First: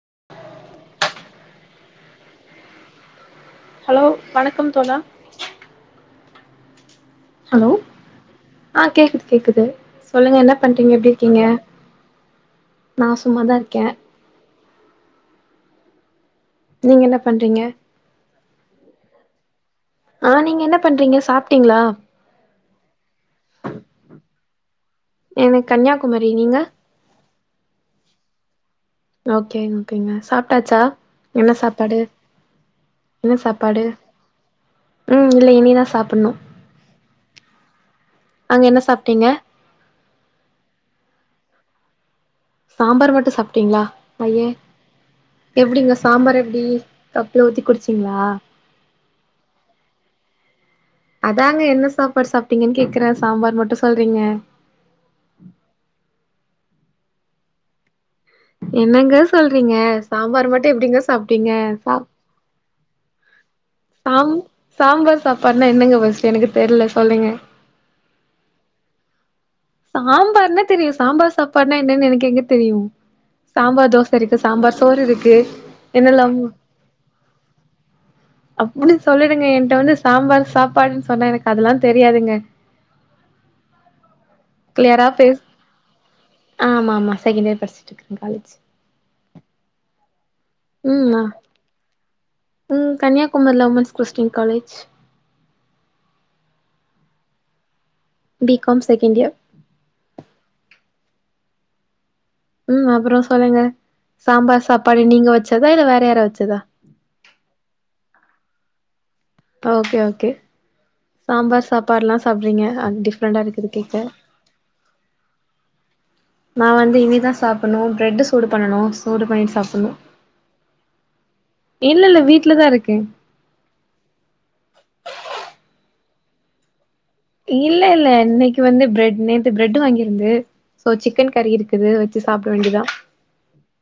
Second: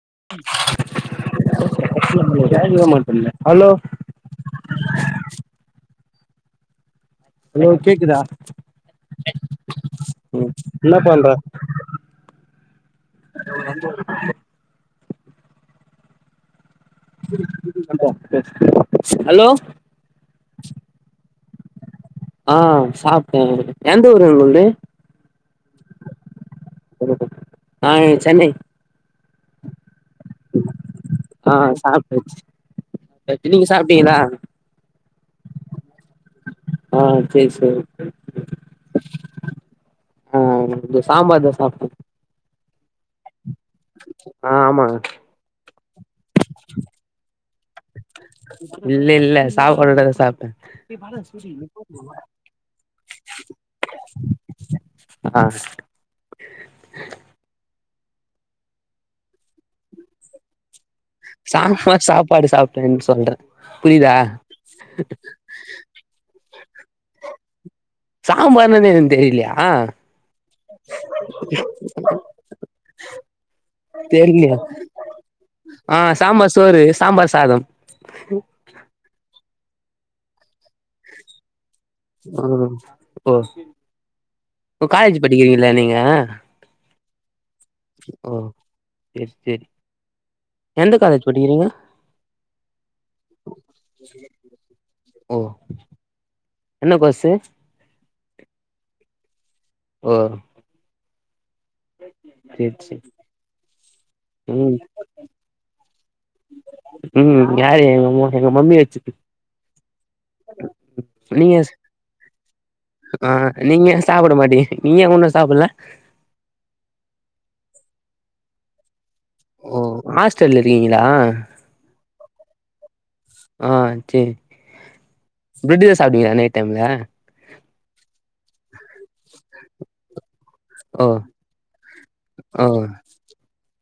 [inaudible] டேலியே இன்னு தெரில ஹலோ வணக்கம் தோழா ஹலோ கேக்குதா ஆ கேக்குது கேக்குது சொல்லுங்க என்ன பண்றீங்க எப்டி இருக்கீங்க நா சும்மாதா இருக்கே நீங்க என்ன பண்றீங்க ஹலோ ஆ நீங்க என்ன பண்றீங்க சாப்டீங்ளா ஆ சாப்டே எந்த ஊரு உங்கள்து நா கன்னியாகுமரி நீங்க நா இங் சென்னை ஓகேங்க ஓகேங்க சாப்ட்டாச்சா ஆ என்ன சாப்பாடு சாப்ட்டாச்சு என்ன நீங்க சாப்பாடு சாப்டீங்களா ம் இல்லை இனிதா சாப்டணு ஆ சேரி சேரி அங்க என்ன சாப்ட்டீங்க ஆ இந்த சம்பார் தா சாப்டே சாம்பார் மட்டு சாப் ஆ ஆமாங்க எப்டிங்க சாம்பார் எப்டி கப்ல ஊத்தி குடிச்சீங்களா இல்ல இல்ல சாப்பாடுடதா சாப்ட்டே அதாங்க என்ன சாப்பாடு சாப்ட்டீங்கன்னு கேக்குறே சாம்பார் மட்டு சொல்றீங்க ஆ என்னங்க சொல்றீங்க சாம்பார் மட்டு எப்டிங்க சாப்ட்டீங்க சா சாம்பார் சாப்பாடு சாப்ட்டேன்னு சொல்றே புரியுதா சாம் சாம்பார் சாப்பாடுன்னா என்னங்க ஃபர்ஸ்ட் எனக்கு தெர்ல சொல்லுங்க சாம்பார்னான்னே என்னன்னு தெரியலையா சாம்பார்னா தெரியு சாம்பார் சாப்பாடுன்னா என்னன்னு எனக்கு எங்க தெரியு சாம்பார் தோச இருக்கு தெர்லையா சாம்பார் சோறு இருக்கு ஆ என்னெல்லாமோ சாம்பார் சோறு சாம்பார் சாதம் அப்டி சொல்லிடுங்க என்ட்ட வந்து சாம்பார் சாப்பாடுன்னு சொன்னா எனக்கு அதெல்லா தெரியாதுங்க ம் ஓ ஓ கிளியரா காலேஜ் பேஸ் படிக்கிறீங்களா நீங்க ஆமா ஆமா செகண்ட் இயர் படிச்சுட்டு இருக்கே ஓ காலேஜ் சேரி சேரி எந்த ம் ஆ காலேஜ் படிக்கிறீங்க ம் கன்னியாகுமரில உமன்ஸ் கிறிஸ்டின் காலேஜ் ஓ என்ன கோர்ஸ் து பீ காம் செகண்ட் இயர் ஓ சேரி ம் சேரி அப்பறோ சொல்லுங்க ம் சாம்பார் சாப்பாடு நீங்க வச்சதா இல்ல வேற யார வச்சதா ம் யாரு எங்க மம் எங்க மம்மி வச்சது ஓகே ஓகே நீங்க சாம்பார் சாப்பாடுல்லா ஆ நீங்க சாப்ட மாட்டிங்க நீங்க ஒண்ணு சாப்ல நா வந்து இனிதா சாப்டணு பிரெட்டு் சூடு பண்ணனு சூடு பண்ணிட்டு ஓ சாப்டணு ஹாஸ்டல்ல இருக்கீங்களா இல்ல இல்ல வீட்லதா இருக்கே ஆ சேரி பிரெட் தா சாப்டுவியா நைட் டைம்ல இல்ல இல்ல இன்னக்கி வந்து பிரெட் நேத்து பிரெட் வாங்கியிருந்து சோ ஓ சிக்கன் கறி இருக்குது வச்சு சாப்ட ஓ வேண்டியதா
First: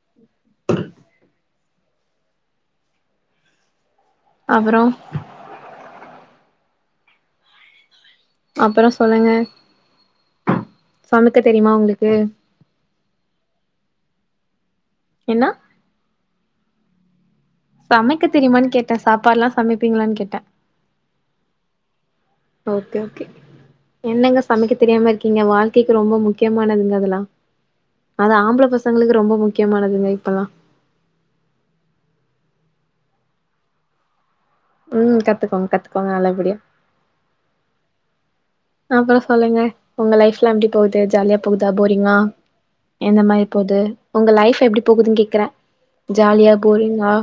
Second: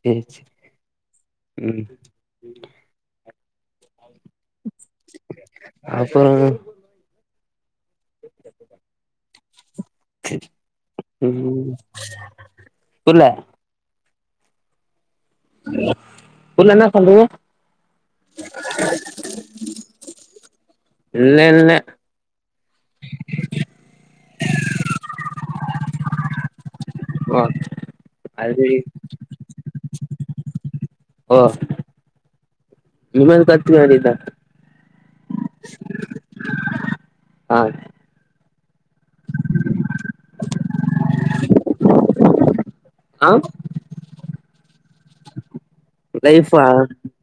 சேரி சேரி ம் அப்பறோ அப்பறோ அப்புறோ சொல்லுங்க சமைக்க தெரியுமா ம் உங்களுக்கு புர்ல என்ன புர்ல என்ன சொல்றது சமைக்க தெரியுமானு கேட்டே சாப்பாடுலா சமைப்பீங்களான்னு கேட்டே இல்ல இல்ல ஓகே ஓகே என்னங்க சமைக்க தெரியாம இருக்கீங்க வாழ்க்கைக்கு ரொம்ப முக்கியமானதுங்க அதலா ஓ அது ஆம்பள பசங்களுக்கு ரொம்ப முக்கியமானதுங்க இப்பல்லா ஓ இனிமேல் கத்துக்க வேண்டியதா ம் கத்துக்கோங்க கத்துக்கோங்க நல்லபடியா ஆ அப்பறோ சொல்லுங்க உங்க லைப்லா எப்டி போகுது ஜாலியா போகுதா போரிங்கா எந்த ஆ மாதிரி போகுது உங்க லைஃப் எப்டி போகுதுன்னு கேக்குறே ஜாலியா லைஃபா போரிங்கா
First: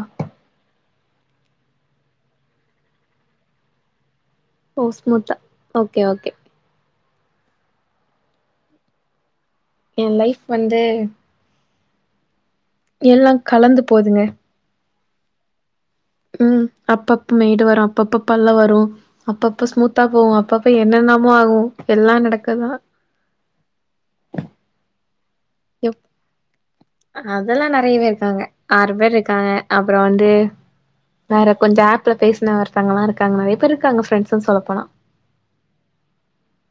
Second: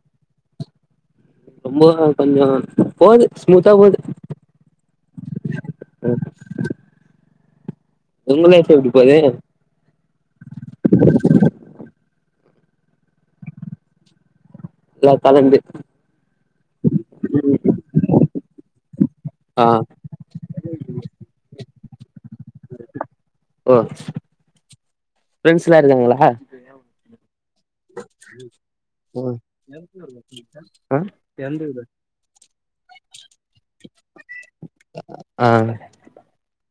ரொம்ப கொஞ்சோ போகுது ஸ்மூத்தா போகுது ஓ ஸ்மூத்தா ஓகே ஓகே உங்க லைஃப் எப்டி போது ஏ லைஃப் வந்து எல்லா கலந்து போதுங்க எல்லா கலந்து ம் அப்ப அப்ப மேடு வரு அப்பப்ப பள்ளோ வரு ஆ அப்பப்ப ஸ்மூத்தா போவு அப்பப் ப என்னன்னமோ ஆகு எல்லா நடக்கதா ஓ ஃப்ரெண்ட்ஸ்ல்லா எப் இருக்காங்களா அதெல்லா நெறைய பேர் இருக்காங்க ஆறு பேர் ஓ இருக்காங்க அப்பறோ வந்து ஆ வேற கொஞ்சோ ஆப்ல பேசின ஒருதவங்கல்லா இருக்காங்க நெறைய பேர் இருக்காங்க ஃப்ரெண்ட்ஸ்ன்னு சொல்லப்போனா [inaudible]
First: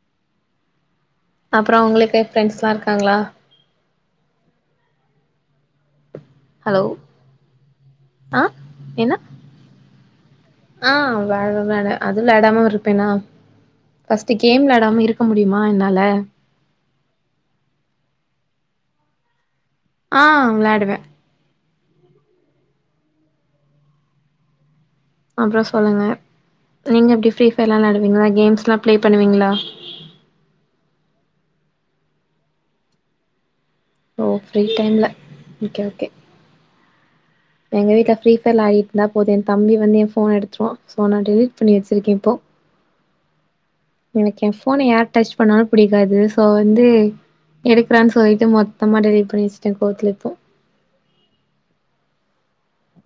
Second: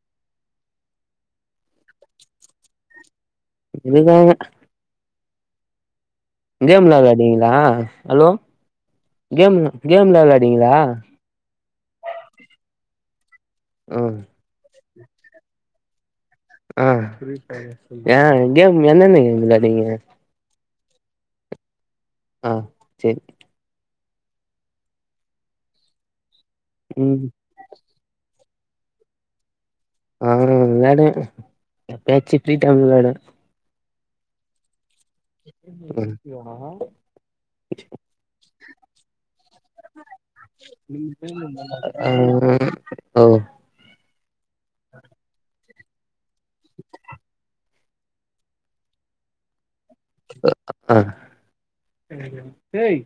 அப்ற உங்களுக்கு ஃப்ரெண்ட்ஸ்ல்லா இருக்காங்களா இருந்தாங்க ஹலோ கேம்லா விளாடுவீங்களா ஹலோ ஆ என்ன கேம் கேம்லா விளாடுவீங்களா விளா அதுவு விளாடாம இருப்பேன்னா ம் ஃபர்ஸ்ட்ட் கேம் விளாடாம இருக்க முடியுமா என்னால ஆ கேம் என்னன்ன இதுல ஆ விளாடுவே ஆ சரி அப்ற சொல்லுங்க நீங்க ம் எப்படி ஃபிரீ ஃபயர்ல்லா விளாடுவீங்களா கேம்ஸ்ல்லா பிளே பண்ணுவீங்களா ஆ விளாடுவே எப்பயாச்சு ஃப்ரீ டைம்ல விளாடுவே ஓ ஃப்ரீ டைம்ல ஓகே ஓகே [inaudible] எங்க வீட்ல ஃபிரீஃபயர் ஆடிட்டு இருந்தா போதன் தம்பி வந்து என் ஃபோன எடுத்ருவா சோ நா டிலேட் பண்ணி வச்சுிருக்கே இப்போ ஆ எனக்கு எ ஃபோனை யார் டச் பண்ணாலு பிடிக்காது சோ வந்து எடுக்கிறான் சொல்லிட்டு மொத்தமா டிலேட் பண்ணி வச்சுட்டே கோவத்துல இப்போ ஏய்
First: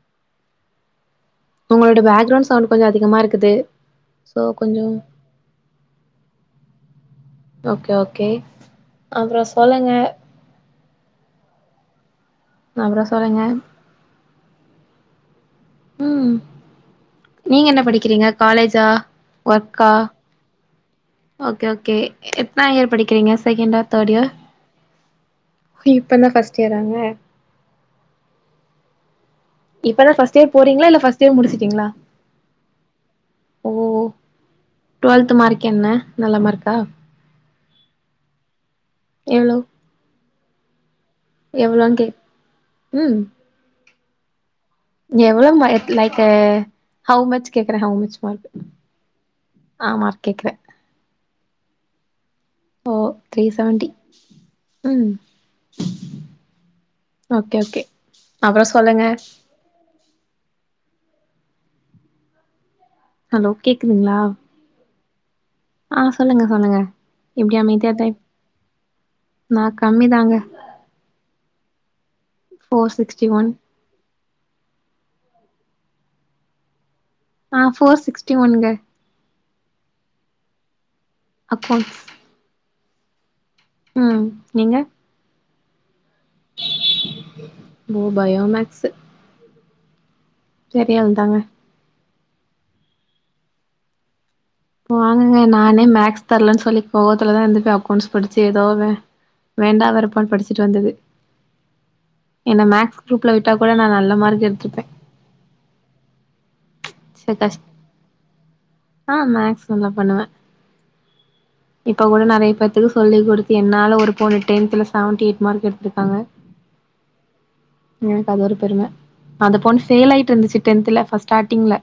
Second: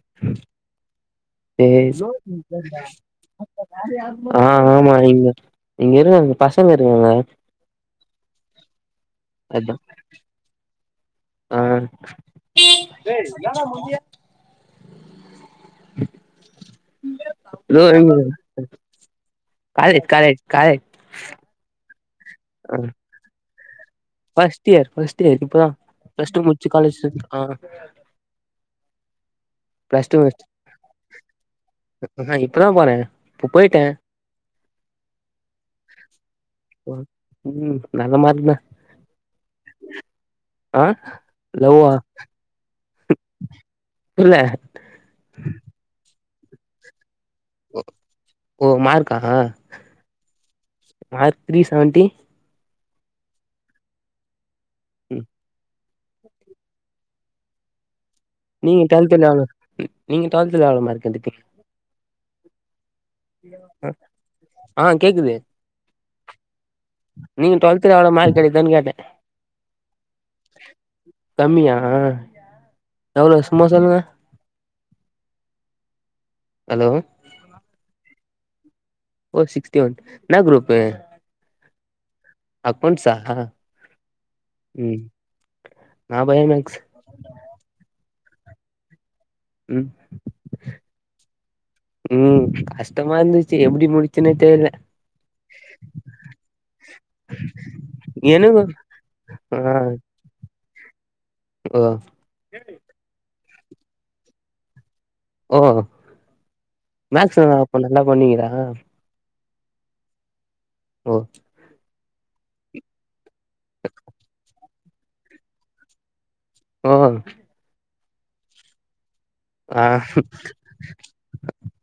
ஏய் உங்களோட பேக்ரவுண்ட் சவுண்ட் கொஞ்சோ அதிகமா இருக்குது. சோ ஆ கொஞ்சோ ஆமா இங்க இங்க இரு [unintelligible] பசங்க இருக்காங்க ஓகே ஓகே அப்ற அதா சொல்லுங்க ஆ அப்புறோ சொல்லுங்க. ம் நீங்க இதோ என்ன இங்க படிக்கிறீங்க காலேஜா ஒர்க்கா college college college okay okay எத்தனா ஆ இயர் படிக்கிறீங்க செகண்டா third year? First year first year இப்பதா இப்பதா ப்ளஸ் டூ ஃபர்ஸ்ட் முடிச்சு இயராங்க? காலேஜ் சேந்துருக்கா இப்பதா ஃபர்ஸ்ட் இயர் போறீங்களா இல்ல ஃபர்ஸ்ட் இயர் முடிச்சிட்டீங்களா ஆஹா இப்பதா போனே இப்ப ஓ போயிட்டே டுவெல்த் மார்க் என்ன நல்ல மார்க்கா ம் நல்ல மார்க் தா எவ்ளோ ஆ லவ் ஆ எவ்ளோன்னு கேக் ம் இல்ல எவ்ளோ மா லைக்கு ஹவ் மச் கேக்குற ஹவ் மச் மார்க் ஓ ஆ மார்க் கேக்குற நா த்ரீ செவன்ட்டி ஓ த்ரீ செவன்ட்டி உ ம் ஓகே ஓகே அப்றோ நீங்க சொல்லுங்க டுவெல்த்ல எவ்ளோ நீங்க டுவெல்த்ல எவ்ளோ மார்க் எடுத்தீங்க ஹலோ கேக்குதுங்களா ஆ கேக்குது ஆ சொல்லுங்க சொல்லுங்க இப்படி நீங்க அமைதியா டுவெல்த்ல எவ்ளோ தாய்ப் மார்க் எடுத்தன்னு கேட்டே நா கம்மி தாங்க கம்மியா ஃபோர் சிக்ஸ்டி எவ்ளோ ஒன் சும்மா சொல்லுங்க ஹலோ நா ஃபோர் சிக்ஸ்டி ஒன்ங்க ஃபோர் சிக்ஸ்டி ஒன் என்னா குரூப்பு அக்கௌண்ட்ஸ் அக்கௌண்ட்ஸ் ஆ ம் நீங்க நா பயோமேக்ஸ் போ பயோமேக்ஸ் ம் தெரிய வந்தாங்க ம் கஷ்டமா இருந்துச்சி எப்டி முடிச் போங்கங்க நானே மேக்ஸ் தெர்லன்னு சொல்லி கோவத்துலதா இருந்து போய் அக்கௌன்ட்ஸ் படிச்சி ஏதோ எனக்கு வே ஆ வேண்டா வேறுப்பான் படிச் சிட்டுவந்து ஓ என்ன மேக்ஸ் குரூப்ல விட்டா கூட நா நல்ல மார்க் எடுத்திருப்பே ஓ ச மேக்ஸ்லா கஷ் அப்போ நல்லா பண்ணுவிங்கலா ஆ மேக்ஸ் நல்லா பண்ணுவே ஒ இப்ப கூட நறைய பேத்துக்கு சொல்லிக்குடுத்து என்னால ஒரு பொண்ணு டென்த்துல செவன்டி எயிட் மார்க் எடுத்திருக்காங்க ஓ எனக்கு அது ஒரு பெரும அந்த பொண்ணு ஆ ஃபெயிலாயிட்டு இருந்துச்சி டென்த்துல அப்போ ஸ்டார்டிங்ல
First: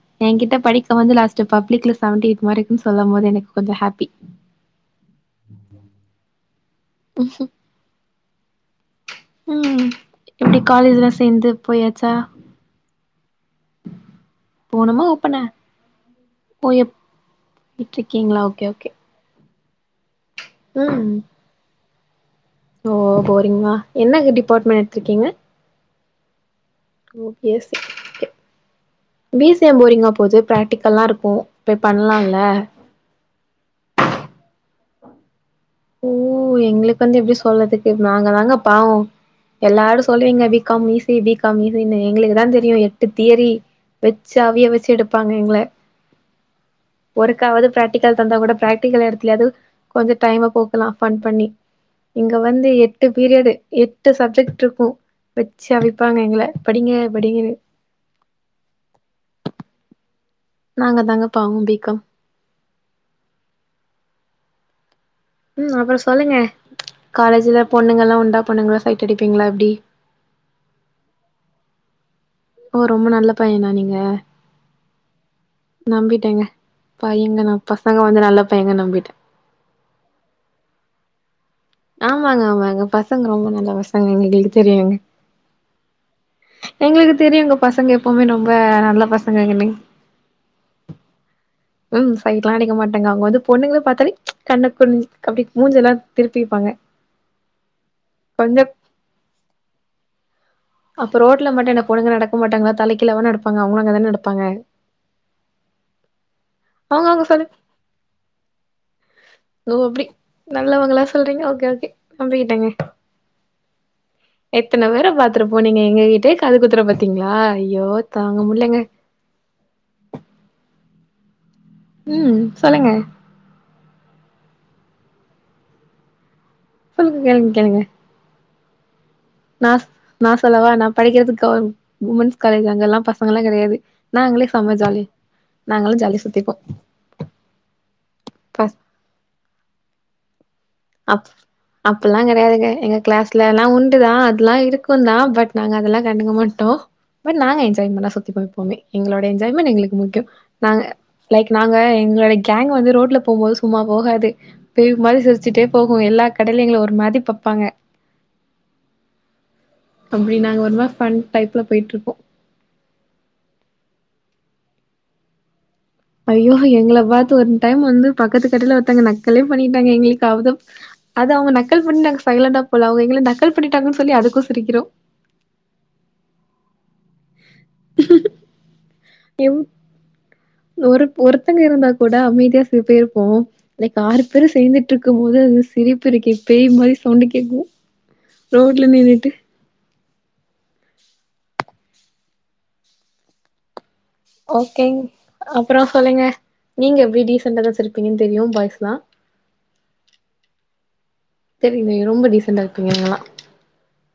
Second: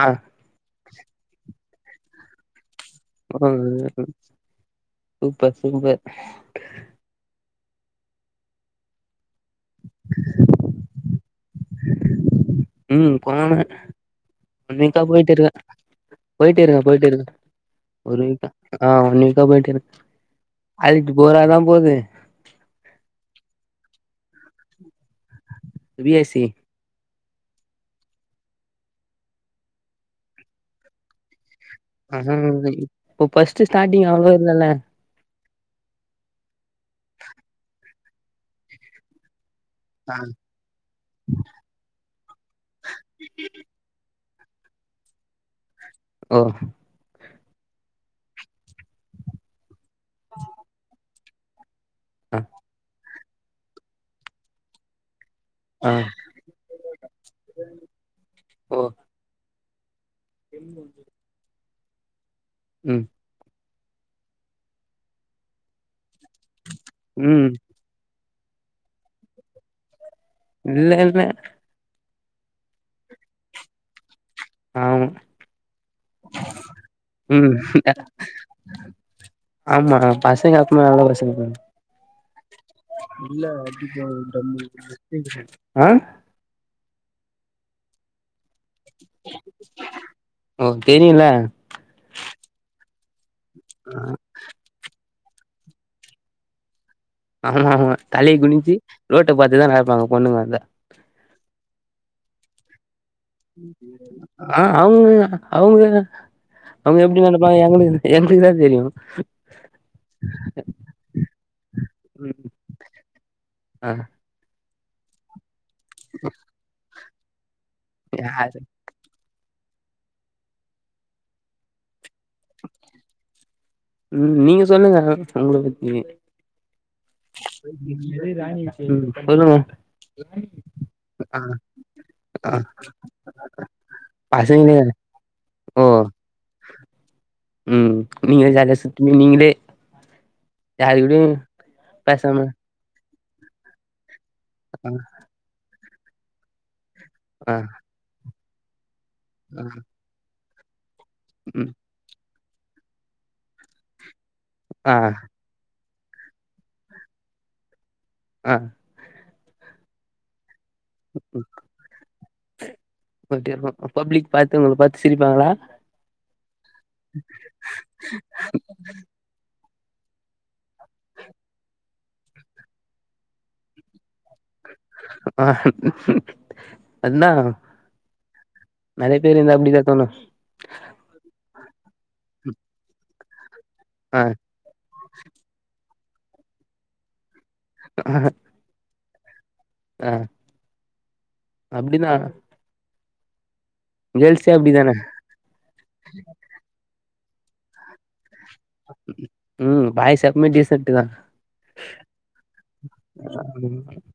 ஆ எயாகிட்ட படி இப்ப வந்து லாஸ்ட் பப்ளிக்ல செவன்டி எயிட் மார்க் ன்னு சொல்லமோது ஓ எனக்கு கொஞ்சோ ஹாப்பி சூப்பர் சூப்பர் ஆ ம் எப்டி காலேஜ்லா சேந்து போயாச்சா ம் போனே இன்னைக்கி தா போணுமா ஓப்பன போயிட்டிருக்கே போயிட்டு இருக்கே போய் போயிட்டு இருக்கே ஒரு விட்ருக்கீங்களா வீக்கா ஓகே ஆ ஓகே ஒன் வீக்கா போயிட்டிருக்கே காலேஜ் ம் போராதா போது ஓ போரிங்க என்ன டிபார்ட்மென் எடுத்திருக்கீங்க பி ஏ சி ஒ B A C okay B A C எயா போரிங்கா போது பிராக்டிக்கல்லா இருக்கு போய் ஆ பண்ணலாம்ல இப்போ ஃபர்ஸ்ட் ஸ்டார்டிங் அவ்ளோவா இல்லல்ல ஓ எங்களுக்கு வந்து எப்டி சொல்லறதுக்கு நாங்க தாங்க பாவோ எல்லாரு சொல்லுவீங்க B com easy B com ஈசிஅன்னு எங்களுக்கு தா தெரியு எட்டு தியரி வெ சி அவிய வெச்சி எடுப்பாங்க எங்க ஒ ஒருக்காவாது ப்ராக்டிகல் தந்தா கூட ப்ராக்டிக்கல் எடத்துலயாது கொஞ்சோ டைம் போக்கலா ஃபன் பண்ணி இங்க ஆ வந்து எட்டு பீரியடு எட்டு சப்ஜெக்ட் இருக்கு வெச்சு ஆ அவிப்பாங்க எங்கள படிங்க படிங்கனு ஓ நாங்க தாங்க பாவோ பி காம் ம் ம் அப்புறம் சொல்லுங்க ம் காலேஜ்ல பொண்ணுங்கல்லா உண்டா பொண்ணுங்களா சைட் அடிப்பீங்களா எப்டி இல்ல இல்ல ஓ ரொம்ப நல்ல பையனா நீங்க ஆமா நம்பிட்டேங்க பையங்களா ம் பசங்க வந்து நல்ல பையங்க நம்பிட்டே ஆமா பசங்க எப்பவுமே நல்ல பசங்க தானே ஆமாங்க ஆமாங்க பசங்க ரொம்ப நல்ல பசங்க எங்க எங்களுக்கு தெரியு எங்க ஆ எங்களுக்கு தெரியுங்க பசங்க எப்பவுமே ரொம்ப ப நல்ல பசங்க எங்க நீ ஓ தெரியுல ம் சைட்லா அடிக்க மாட்டேங்க அவுங்க வந்து பொண்ணுங்கள பாத்தாலே கண்ணு கொஞ் அப்டி மூஞ்சல்லா திருப்பிப்பாங்க ஆமா ஆமா தலைய கொஞ்ச குனிஞ்சி ரோட்ட பாத்துதா நடப்பாங்க பொண்ணுங்க வந்த அப்போ ரோட்ல மட்டு இன்னா பொண்ணுங்க நடக்க மாட்டங்களா தலைக் ஆ அவுக அவுக அவுங்க அவங்க எப்டி அவங்க சொல்லு நப்பாங்க எங்களுக்கு எங்களுக்குதா தெரியும் ஓ அப்டி நல்லவங்களா சொல்றீங்க ஓகே ஓகே ம் நம்பிக்கிட்டேங்க ஆ எத்தன பேரை பாத்துட்டு போன நீங்க எங்ககிட்ட காது குத்துற பாத்தீங்களா அய்யோ தாங்க யாரு முலங்க ம் சொல்லுங்க ம் நீங்க சொல்லுங்க உங்கள பத்தி சொல்லுங்க இங்கங்க ம் சொல்லுங்க நா நா சொல்லவா நா ஆ படிக்கிறதுக்கு கவெ உமன்ஸ் ஆ காலேஜ் அங்க எல்லா பசங்க எல்லா கெடையாது நா ங்களே செம்ம பசங்களே ஜாலி ஓ நாங்களே ஜாலியா சுத்திப்போ ம் நீங்களே ப ஜாலியா சுத்த நீங்களே யாருக்கூடயு அப் அப்பல்லா பேசாம கெடையாதுங்க எங்க கிளாஸ் ல எல்லாம் உண்டுதான் அதெல்லாம் இருக்கும் தான் பட் நாங்க அதெல்லாம் கண்டுக்க மாட்டோம் பட் ஆ நாங்க என்ஜாய்மெண்டா சுத்தி பாப்போமே எங்களோட என்ஜாய்மெண்ட் எங்களுக்கு முக்கியம் நாங்க லைக் ம் நாங்க எங்களோட கேங் வந்து ரோட்ல போம்போது சும்மா போகாது பேய் ஆ மாரி சிரிச்சுட்டே போகும் எல்லா கடலேங்களும் ஒரு மாரி பாப்பாங்க ஆ அப்டி நாங்க ஒருமா ஃபன் டைப்ல போயிட்ருப்போம் போயிட்டே இருக்கு பப்ளிக் பாத்து உங்கள பாத்து சிரிப்பாங்களா ஐயோ எங்கள பாத்து ஒரு டைம் வந்து பக்கத்து கடையில ஒருத்தாங்க நக்கலே பண்ணி டாங்க எங்களுக்கு அவதம் அது அவங்க நக்கல் பண்ணி சைலண்டா போல அவங்க எங்களை நக்கல் பண்ணிட்டாங்க சொல்லி அதுக் ஆஹ ம் ம் அதுந்தான் நெறைய பேர் இருந்த அப்டிதா தோணு பசங்க இருந்தா கூட அமைதியா சிறு பேய்ப்போம் லைக் ஆ ஆறு பேரும் சேந்துட்டு இருக்கும் போது சிரிப்பு இருக்கே பெய் மாரி சவுண்ட் கேக்கு ரோட்ல நின்னுட்டு ஆ அப்டினா ஓகே அப்றம் சொல்லுங்க நீங்க எப்டி டீசண்டா தா சிரிப்பீங்க ம் பாய் எப்மே டீசன்ட்டுதா தெரிங்கய ரொம்ப டீசன்ட்டா இருப்பீங்க எங்கல்லா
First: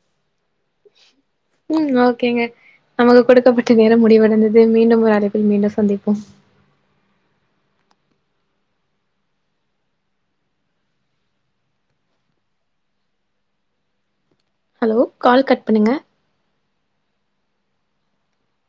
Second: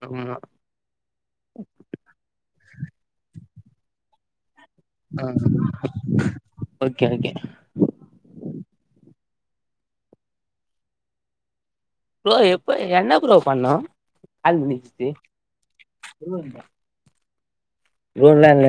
ஆமா ம் ஓகேங்க நமக்கு கொடுக்கப்பட்ட நேரம் முடிவட ஆ ஓகே ஓகே ப்ரோ எப்ப என்ன ப்ரோ பண்ணோம் ஹலோ கால் கட் பண்ணுங்க [unintelligible] [unintelligible] லா இல்ல